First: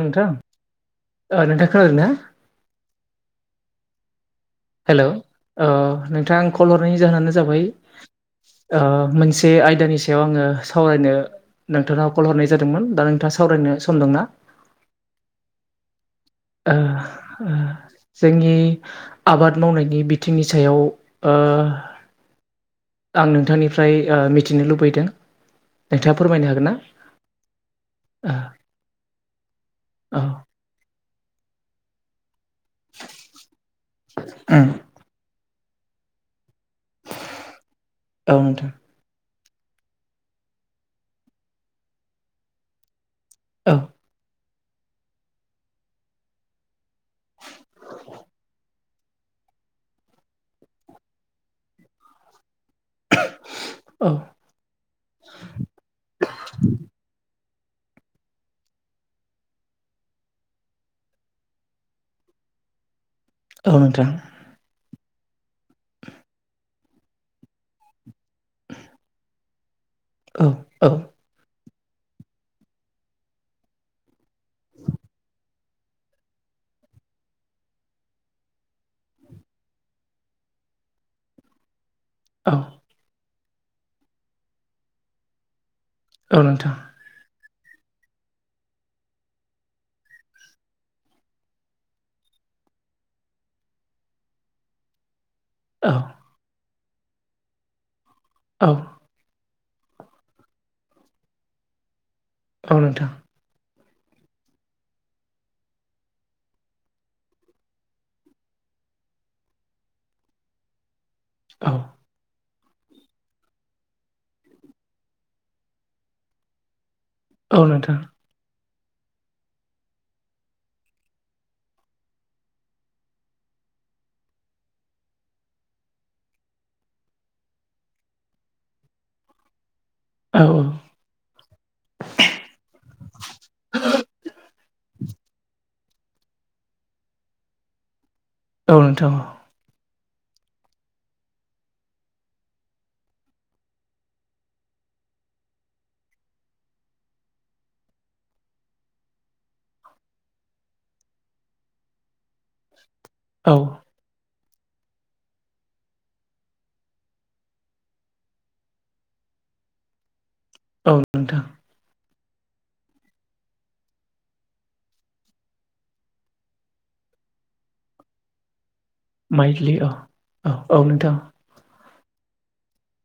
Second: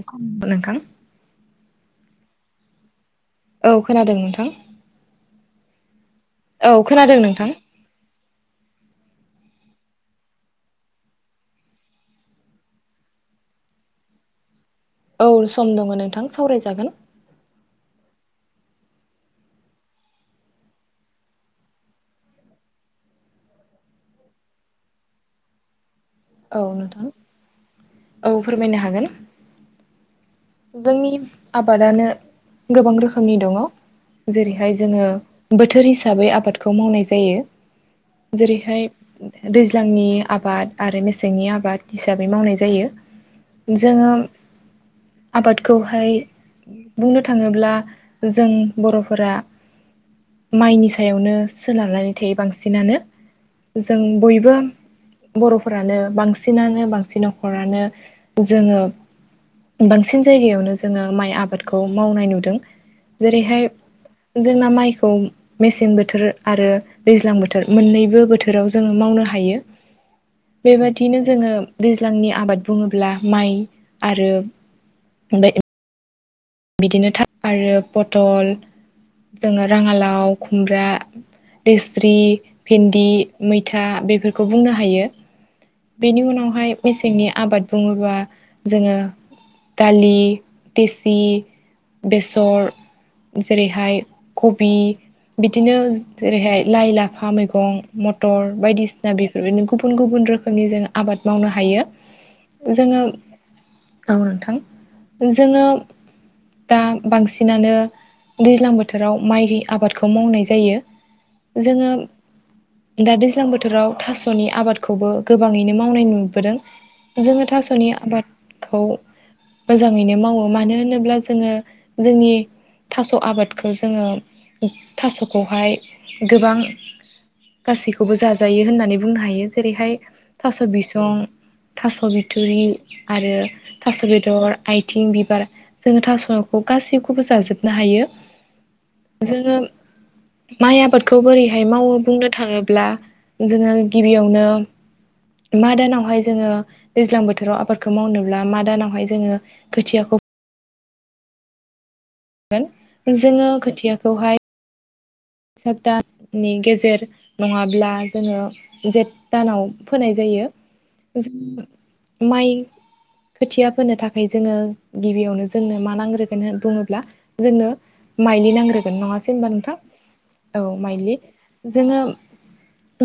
नोंथां नोंथां खोनादों ना औ खोनादों नोंथां हेल' ओ नोंथां कल औ हरनायनि खोनादों जाहोनानो नोंथां जाबाय ओ मोनसे आयदानि सायाव आङो सावरायनो नोंथांनाव कल हरनाय जादोंमोन दा नोंथाङा सावरायनो सम दंना? औ सम दङ नोंथां ओ सावरायजागोन। ओ जोंनि आबाद मावनायनि बिथिंनि सायाव ओ आं नोंथांनिफ्राय ओ मिथिनो लुबैदों नोंथाङा फोरमायनो औ हागोन ना नोंथां औ फोरमायनो हागोन औ जोंनि आबादानो गोबां रोखोमनि दङ उम जेरैहाय जोङो बोथोर हिसाबै आबादखौ मावनाय जायो औ नोंथां जेरैहाय दैज्लांनि आबाद आरो मेसेंनि आबाद हिसाबै मावनाय जायो औ जोङो आबादखौहाय बुंनो थाङोब्ला जों बर'फोरा माइनि सायावनो सोनारनानै थायो बांसिन सिनानो जों औ बयबो बर'फोरानो बांसिनानो बांसिनाव नखरानो जोङो बांसि सिन जायगायावनो जोङो माइ आबादखौ मावनाय नुदों जेरैहाय औ नोंथां जोंना माइ खौ मेसें बोथोर आरो दैज्लां बोथोर मोननैबो बोथोराव जोङो मावनो हायो औ बेबादिनो जोङो दैज्लांनि आबाद बुङोब्ला माइ आरो [inaudible] बिदिनो था आरो पटल जोङो राङालाव खुमब्रा लेस स्रि भेन्दि मैथा बेफोरखौ बुंनो हायो बेनि औ उनावहाय नोंथां मेसेंनि आबाद बुङोबा जोङो दालि देसि बेसर जेरैहाय कबि बिदिनो औ जेरैहाय लाइ लाफा मैगं मथर औ बायदिसिना बेफोरदिनो गुबुन गुबुन रोखोमनि जोङ आबाद मावनो हायो औ जोङो नोंथां औ नोंथां जोङो दा बांसिनानो दैज्लां बोथोराव माइ आबादखौ मावनाय जायो औ जोङो दा दैज्लां बोथोराव थासनि आबादखौबो गोबाङैनो मावनाय नुबोदों जोङो औ थासनि नोंथां आबादखौ मोजाङैनो मावो मानो होनोब्ला जोङो जोंनि थास आबादखौ जोङो थासखौहाय गोबां गासैखौबो जाजायो होननानै बुंनो हायो जेरैहाय औ थास औ बिसं थास' बिथुरि आरो थास' बेदर, आथिं, बिबार जोङो थासखौ गासैखौबो जाजोबनो हायो। औ नोंथां जोङो माइ आबादखौ बोरैहाय मावो बुंनो थाङोब्ला जोङो गिबियावनो मा दानावहाय जोङो दैज्लां बोथोराव आबादखौ मावनोब्ला मा दानावहाय जोङो खोथियाखौ फोगोन, जोङो औ खोथियाखौहाय सतदाननि गेजेर नङाब्ला जोङो जेठ दानाव फोनाय जायो। औ नोंथां [unintelligible] माइ खोथिया फोनो थाखाय जोङो गिबियावनो जोंनो मा नांग्रोगोन होन बुङोब्ला जोंनो माइलि नांग्रोगोन। नङासै होनबा माइलि नोंथां? औ औ माइलि जोङो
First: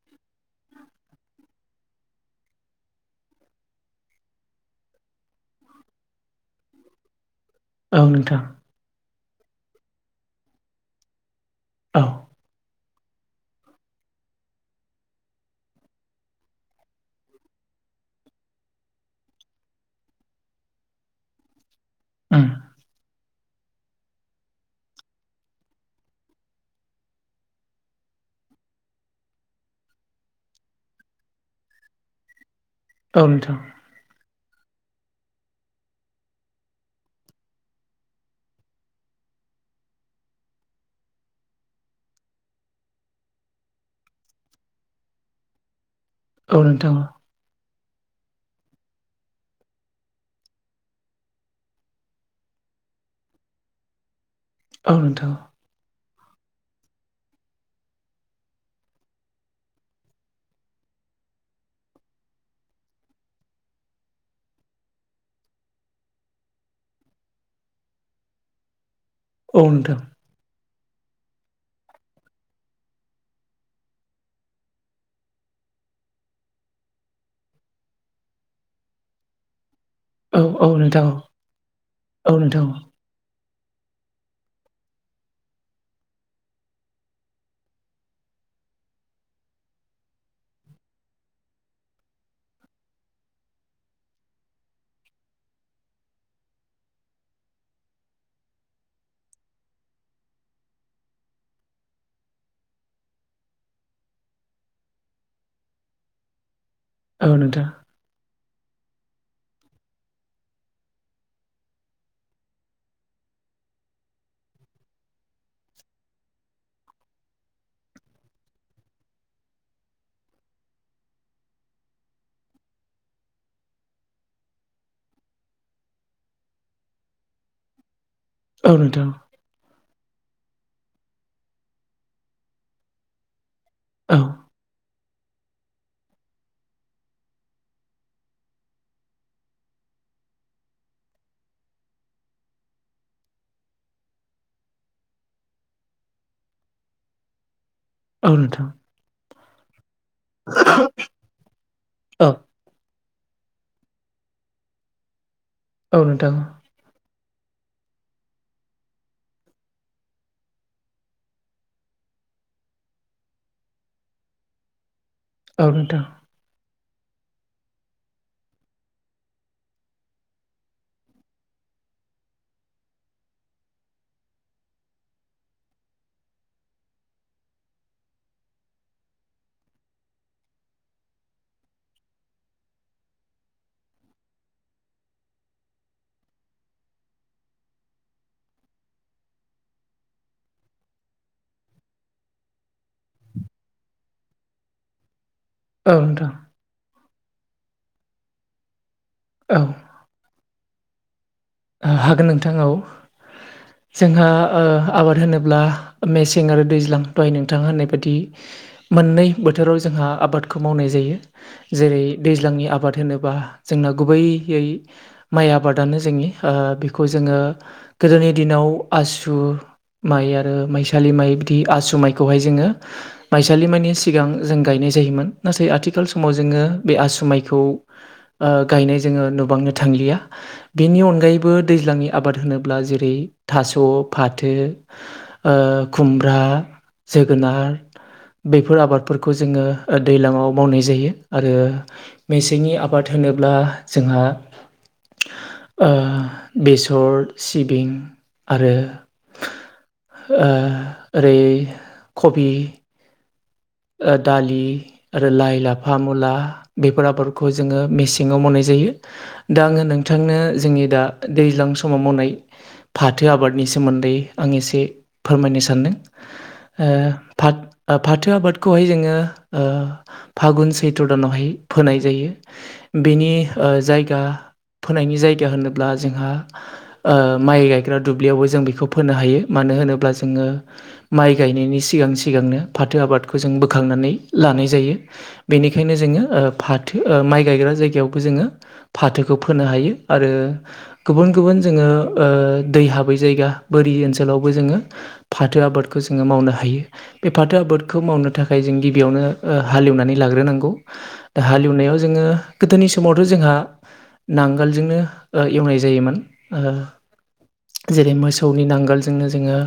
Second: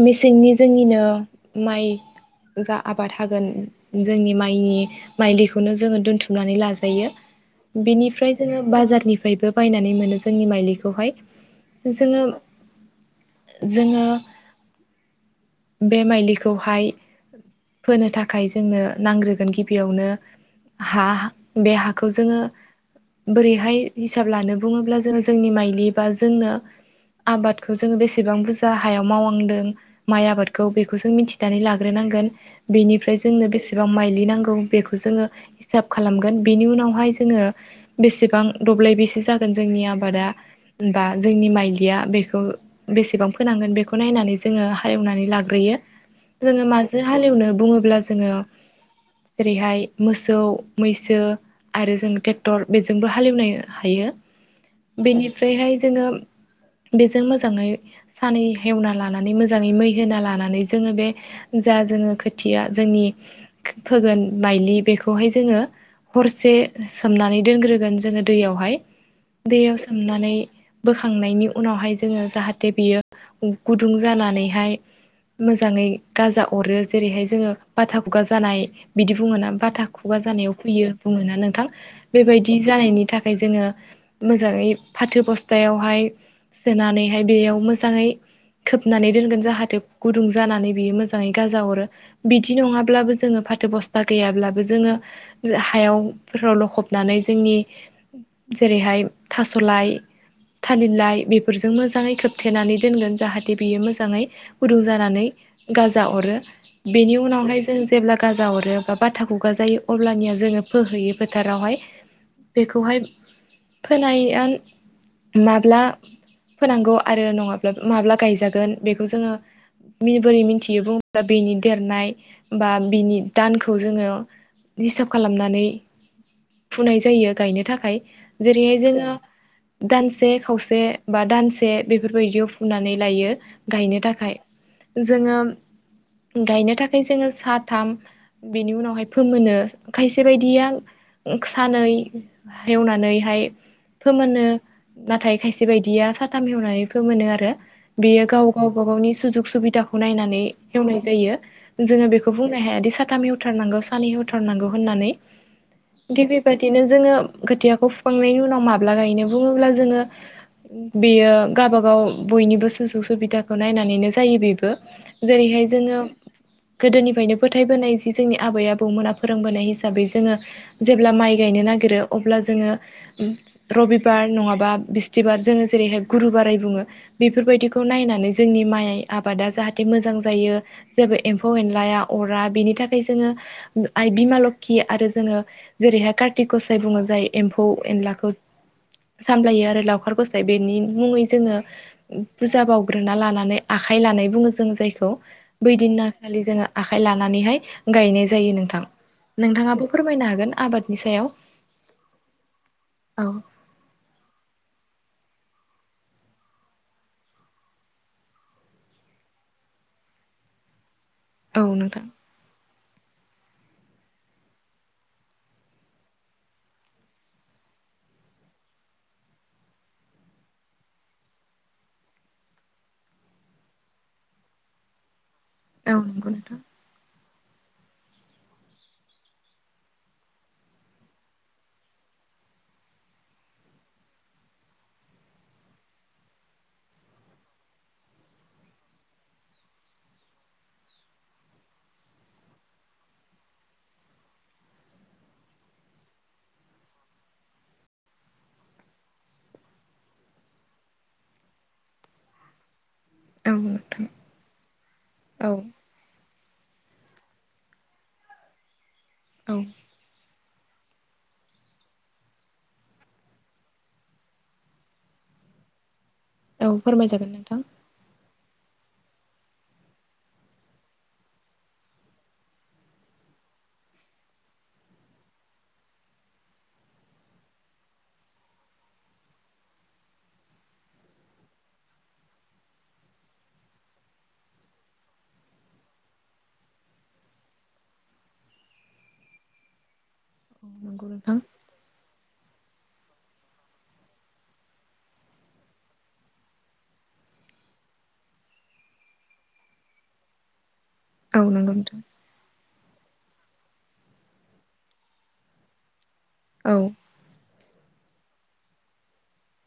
मेसेंनि जोंनिनो माइ जा आबाद हागोन जोंनि माइनि माइ दैखौनो जोङो दोनथुमनानै लाजायो। औ बेनिफ्राय नोंथां जोङो बाजारनिफ्रायबो बायनानै मोनो जोंनि माइलिखौहाय औ जोङो - जोङो बे माइलिखौहाय फोनो थाखाय जोंनो नांग्रोगोन गिबियावनो हा बे हा खौ जोङो उम बोरैहाय हिसाब लानो बुङोब्ला जोङो जोंनि माइलि बा जोंनो आबादखौ जोङो बेसेबां बुरजा हायाव मावलांदों माइ आबाद बेखौ जों मिथिनानै लाग्रोनांगोन बेनिफ्राय औ जोंनो नोंथां बेसेबां माइलिनांगोन औ बेखौ जोङो हिसाब खालामगोन बेनि उनावहाय जोङो बेसेबां दब्लाय बैसे जागोन जोंनि आबादा बा जोंनि माइलिया बेखौ बेसेबां फोनांगोन बेखौ नायनानै जों जोङो हालेवनानै लाग्रोयो औ जोङो नोंथां माजों हालेवनो बुङोब्ला जोङो जेरैहाय मोसौ-मैसो आरो जों ट्रेक्टर बेजोंबो हालेवनो हायो औ नोंथां बेनिफ्रायहाय जोङो बेजों मोजाङै सानै हेवना लानानै मोजाङै मै होना लानानै नानै जोङो बे जा जोङो खोथिया जोंनि फोगोन माइलि बेखौहाय जों जोङो हरसे सोमनानै दोनग्रोगोन जोङो दैयावहाय औ दैयाव नोंथां सोमनानै बोखांनायनि उनावहाय जोङो जाहाथे बियो गुदुं जानानैहाय मोजाङै गाजा अरो जेरैहाय जोङो बाथा खुगा जानाय बिदि बुङोना बाथा खुगा औ जानायाव फैयो नोंथां बुङोना नोंथां औ बेबायदि नोंथां जानायनि थाखाय जोङो मोजाङै फाथो बस्थायावहाय सोनानैहाय बेयाव मोजाङै खोबनानै दोनगोन जाहाथे गुदुं जानानै बियो मोजाङै गाजा हरो बिदि नङाब्लाबो जोङो फाथो बस्था गैयाब्लाबो जोङो हायाव फोराव लखबनानै जोंनि जेरैहाय थासलाय थालिरलाइ बेफोरजों मोजाङै खोबथेनानै दोनगोन जाहाथे बियो मोजाङै फुदुं जानानै गाजा अरो बेनि औ उनावहाय नोंथां जों जेब्ला‌ गा जा अरो रो बा बाथा खुगा जायो अब्लानिया जोङो फोहैयो फोथारावहाय बेखौहाय फोनाय आन माब्ला फोनांगौ आरो नङाब्ला माब्ला गायजागोन बेखौ जोङो बोरै मिथियो बुङोब्ला बिनि देरनाय बा बिनि दानखौ जोङो हिसाब खालामनानै फुनाय जायो गायनो थाखाय औ जेरैहाय नोंथां जोङो दानसे खावसे बा दानसे बेफोरबायदियाव फुनानै लायो गायनो औ नोंथां औ थाखाय जोङो गायनो थाखाय जोङो साथाम बेनि उनावहाय फोमोनो खायसे बायदिया सानै एवनानैहाय फोमोनो नाथाय खायसे बायदिया साथाम हेवनानै फोमोनो आरो बेयो गाव- नोंथां औ नोंथां गावबा गावनि सुजुग सुबिदाखौ खौ नायनानै हेवनाय जायो जोङो बेखौ बुंनो हायादि स साथाम हेवथारनांगौ सानैहेवथारनांगौ होननानै थिग बेबायदिनो जोङो खोथियाखौ फुखांनायनि उनाव माब्ला गायनो बुङोब्ला जोङो बेयो गावाबागाव बयनिबो सुजुग सुबिदाखौ नायनानैनो जायो बेबो जेरैहाय जोङो गोदोनिफ्रायनो फोथायबोनाय जि जोंनि आबै- आबौमोना फोरोंबोनाय हिसाबै जोङो जेब्ला माइ गायनो न नागिरो अब्ला जोङो रबिबार नङाबा बिस्थिबार जोङो जेरैहाय गुरु बाराय बु ङो बेफोरबायदिखौ नायनानै जोंनि माइ आबादा जाहाथे मोजां जायो जेबो एम्फौ-एनलाया अरा बिनि थाखाय जोङो आइ बिमा लोखि आरो जोङो जेरैहाय कार्तिक गसाइ बुङो जायो एम्फौ-एनलाखौ सामलायो आरो लावखार गस्लाय बेनि मुङै जोङो बुजा बाउग्रोना लानानै आखाइ लानाय बुङो जों जायखौ। औ नोंथां बैदिनाखालि जोङो आ आय लानानैहाय गायनाय जायो नोंथां। औ नोंथाङाबो फोरमायनो हागोन आबादनि सायाव। हागोन नोंथां औ। औ जोंहा ओ आबाद होनोब ब्ला मेसें आरो दैज्लां दाहाय नोंथां होननाय बायदि मोननै बोथोराव जोंहा आबाद आबादखौ मावनाय जायो। औ जेरै नोंथां दैजांनि आबाद होनोबा जोंना गुबैयै माइ आबादानो जोंनि ओ बेखौ जोङो गोदोनि दिनाव आसु माइ आरो माइसालि माइ बिदि आसु माइखौहाय जोङो माइसालि माइनि सिगां जों गायनाय जायोमोन ना औ आथिखाल नंगौ समाव नोंथां जोङो बे आसु माइ खौ ओ गायनाय जोङो नुबांनो थांलिया बेनि अन अनगायैबो दैज्लांनि आबाद होनोब्ला जेरै थास' फाथो ओ खुमब ब्रा जोगोनार बेफोर आबादफोरखौ जोङो दैज्लाङाव मावनाय जायो आरो मेसेंनि आबाद होनोब्ला जोंहा ओ बेसर सिबिं आरो ओ ओरै कबि औ नोंथां ओ दालि आरो औ लाइ, लाफा, मुला बेफोर आबादखौ जोङो मेसेङाव मावनाय जायो औ दा आङो नोंथांनो जोंनि दा दैज्लां समाव मावनाय फाथो आबादनि सोमोन्दै आं एसे फोरमायनो सान्दों। औ ओ फोरमायजागोन नोंथां फाथ-फाथो आबाद खौहाय जोङो ओ फागुन सैत्र दानावहाय फोनाय जायो। बेनि ओ जायगा फोनायनि जायगा होनोब्ला जोंहा ओ माइ गायग्रा दुब्लियावबो जों बेखौ फोनो हायो। मानो मानो होनोब्ला जोङो माइ गायनायनि सिगां-सिगांनो फाथो आबाद जों बोखांनानै लानाय जायो बेनिखायनो जोङो ओ फाथो ओ माइ गायग्रा जायगायावबो ज जोङो फाथोखौ फोनो हायो आरो औ नंगौ गुबुन नोंथां गुबुन जोङो ओ दै हाबै जायगा बोरि ओनसोलावबो जोङो फाथो आबादखौ जोङो मावनो हायो। बे फाथो आबादखौ मावनो थाखाय जों गिबियावनो हालेवनानै लाग्रोनांगौ। औ दा नंगौ हालेवनायाव नोंथां जोङो गोदोनि समावथ' जोंहा नांगोलजोंनो ओ एवनाय जायोमोन ओ औ जेरै मोसौनि नांगोलजोंनो जोङो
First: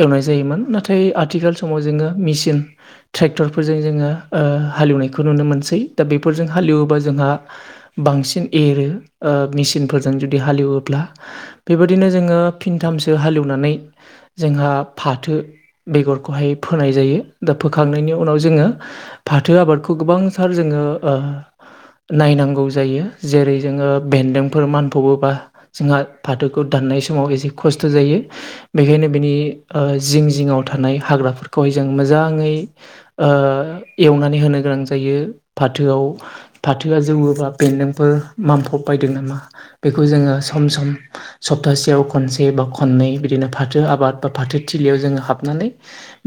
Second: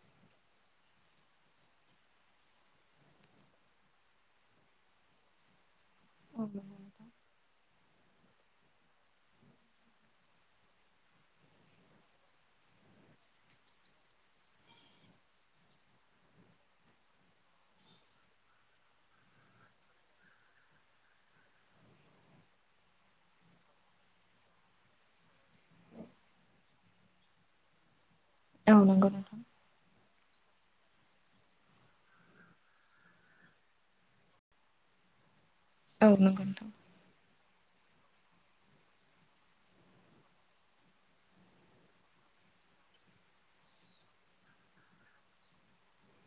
एवनाय जायोमोन नाथाय आथिखाल समाव जोङो मिसि न ट्रेक्टरफोरजों जोङो ओ हालेवनायखौ नुनो मोनसै। दा औ बेफोरजों नंगौ नोंथां हालेवोबा जोंहा बांसिन एरो ओ मेचिनफोरजों जुदि हालेवोब्ला बेबायदिनो जोङो फिनथाम मसो हालेवनानै जोंहा फाथो बेगरखौहाय फोनाय जायो। दा फोखांनायनि उनाव जोङो फाथो आबादखौ गोबांथार जोङो ओ नायनांगौ जायो जेरै जोङो बेन्दोंफोर मोनानफबा जोंहा फाथोखौ दान ननाय समाव एसे खस्थ' जायो। औ बेखायनो नंगौ बेनि नोंथां ओ जिं-जिङाव थानाय हाग्राफोरखौहाय जों मोजां मोजाङै ओ एवनानै होनो गोनां जायो। फाथोआव औ नंगौ नोंथां फाथोआ जौवोबा बेन्दोंफोर मामफब बायदों नामा बेखौ जोङो सम-सम सप्तासेयाव खनसे ब खननै बिदिनो फाथो आबाद बा फाथो थिलिआव जोङो हाबनानै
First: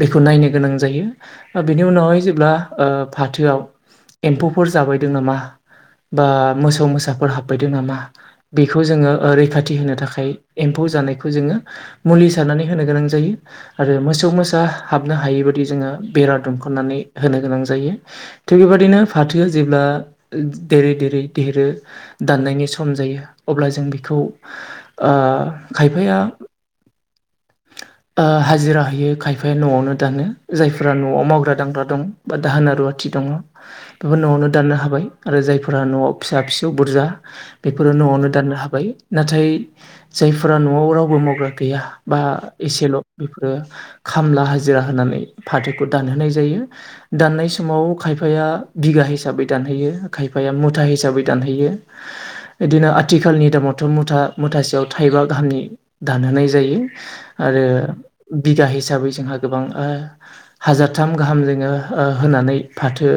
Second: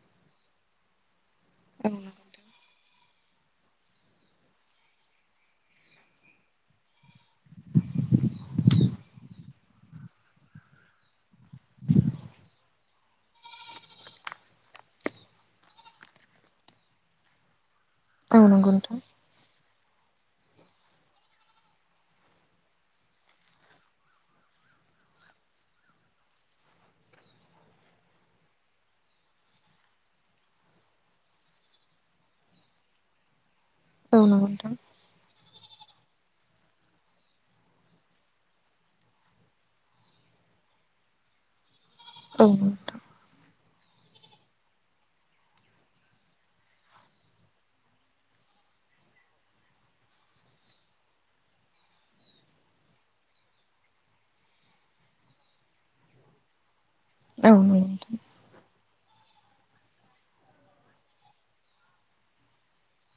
बेखौ नायनो गोनां ज जायो बेनि औ उनावहाय जेब्ला ओ फाथोआव एम्फौफोर जाबायदों नामा बा मोसौ मोसाफोर हाबबायदों नामा बेखौ जोङो ओ रैखाथि होनो थाखाय एम्फौ जानायखौ जोङो मुलि सारनानै होनो गोनां जायो आरो मोसौ मोसा हाबनो हायि बादि जो जोङो बेरा दुमख'न्नानै होनो गोनां जायो थिग नंगौ नोंथां बेबादिनो फाथोआ जेब्ला देरै-देरै देरो दाननायनि सम जायो अब्ला जों बेखौ ओ ओ खायफाया ओ हाजिरा होयो खायफाया न'आवनो दानो। जायफोरा न'आव मावग्रा दांग्रा दं बा दाहोना रुवाथि दङ। बेफोर औ नंगौ न'आवनो नोंथां दाननो हाबाय आरो जायफोरा न'आव फिसा-फिसौ बुरजा बेफोरो न'आवनो दाननो हाबाय नाथाय जायफोरा न'आव रावबो मावग्रा गैया बा औ नंगौ नोंथां औ एसेल' बेफोरो खामला हाजिरा होनानै फाथोखौ दानहोनाय जायो दान्नाय समाव खायफाया बिगा हिसाबै दानहोयो खायफाया मुथा हिसाबै दानहैयो बिदिनो आथिखालनि दामावथ' मुथा-मुथासेयाव थायबा गाहामै हामनि दानहोनाय जायो नंगौ आरो नोंथां बिगा हिसाबै जोंहा गोबां ओ हाजारथाम गाहाम जोङो ओ होनानै फाथो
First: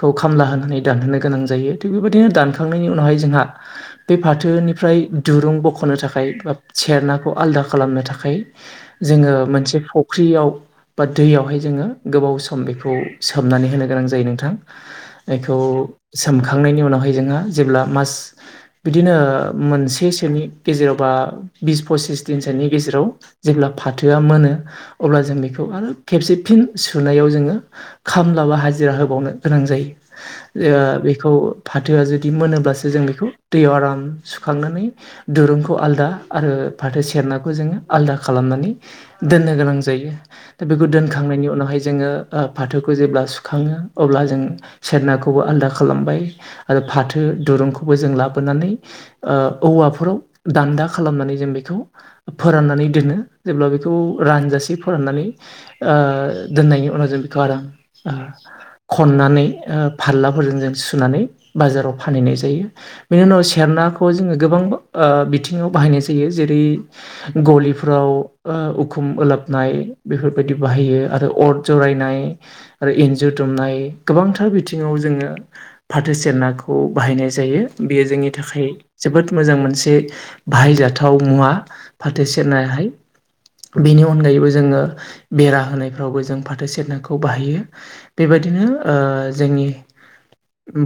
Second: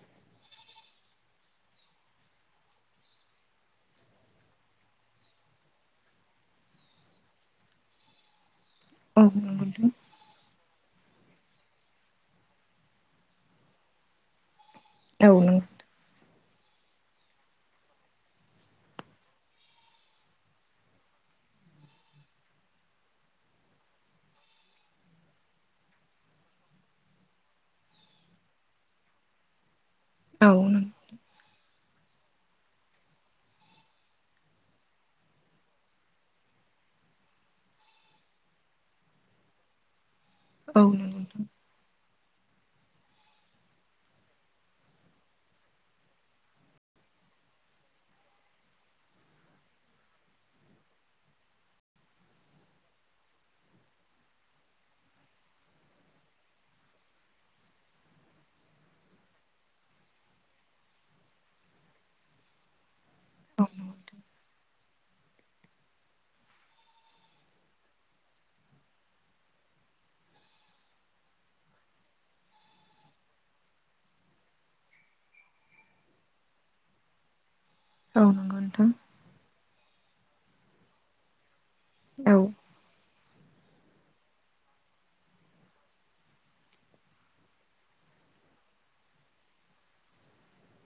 खौ खामला होनानै दानहोनो गोनां जायो थिग बेबादिनो दानखांनायनि उनावहाय जोंहा बे फाथो निफ्राय दुरुं बख'नो थाखाय बा सेरनाखौ आलदा खालामनो थाखाय जोङो मोनसे औ फख्रियाव बा दैयावहाय जोङो गोबाव सम बेखौ सोमनानै होनो गोनां जायो नोंथां। एखौ नंगौ सो सोमखांनायनि उनावहाय जोंहा जेब्ला मास बिदिनो मोनसेसोनि गेजेरावबा बिस फसिस दिनसोनि गेजेराव जेब्ला फाथोआ मोनो अब्ला जों बेखौ खौ आरो खेबसे फिन सुनायाव जोङो खामला बा हाजिरा होबावनो गोनां जायो। औ नंगौ ओ बेखौ फाथोआ जुदि मोनोब्लासो जों बेखौ दैयाव आराम सुखांनानै दुरुंखौ आलदा आरो फाथो सेरनाखौ जोङो आलदा खालामनानै दोननो गोनां जायो। दा औ बेखौ नंगौ नोंथां दोनखांनायनि उनावहाय जोङो ओ फाथोखौ जेब्ला सुखाङो अब्ला जों सेरनाखौबो आलदा खालामबाय आरो फाथो दुरुंखौबो जों लाबोनानै ओ औवाफोराव दान्दा खालामनानै जों बेखौ फोरान्नानै दोनो जेब्ला बेखौ रानजासे फोरान्नानै ओ दोननायनि उनाव जों बेखौ आराम ओ खन्नानै फाल्ला फोरजों जों सुनानै बाजाराव फानहैनाय जायो बेनि उनाव सेरनाखौ जोङो गोबां ओ बेफ बिथिङाव बाहायनाय जायो जेरै गलिफ्राव ओ उखुम उलाबनाय बेफोरबायदि बाहायो आरो अर जरायनाय आरो इन्जुर दुमनाय गोबांथार बिथिङाव जों जोङो फाथो सेरनाखौ बाहायनाय जायो। बेयो औ जोंनि नंगौ औ नंगौ थाखाय नोंथां जोबोद मोजां मोनसे बाहायजाथाव मुवा। फाथो औ सेरनायाहाय बेनि अनगायैबो जोङो बेरा होनायफ्रावबो जों फाथो सेरनाखौ बाहायो बेबायदिनो जोंनि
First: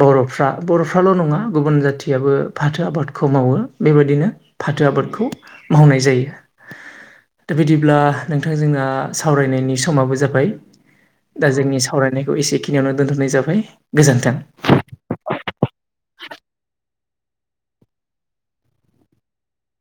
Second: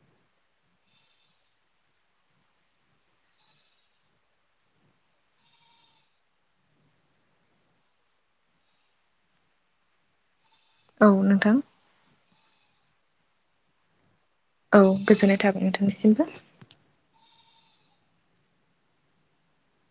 बर'फ्रा बर'फ्राल' नङा गुबुन जाथियाबो फाथो आबादखौ मावो बेबायदिनो फाथो आबादखौ मावनाय जायो दा बिदिब्ला नोंथां जोंना सावरायनायनि समाबो जाबाय औ दा नोंथां जोंनि सावरायनाय बे खौ एसेखिनियावनो दोनथ'नाय जाबाय गोजोन्थों। औ गोजोननाय थाबाय नोंथांनिसिमबो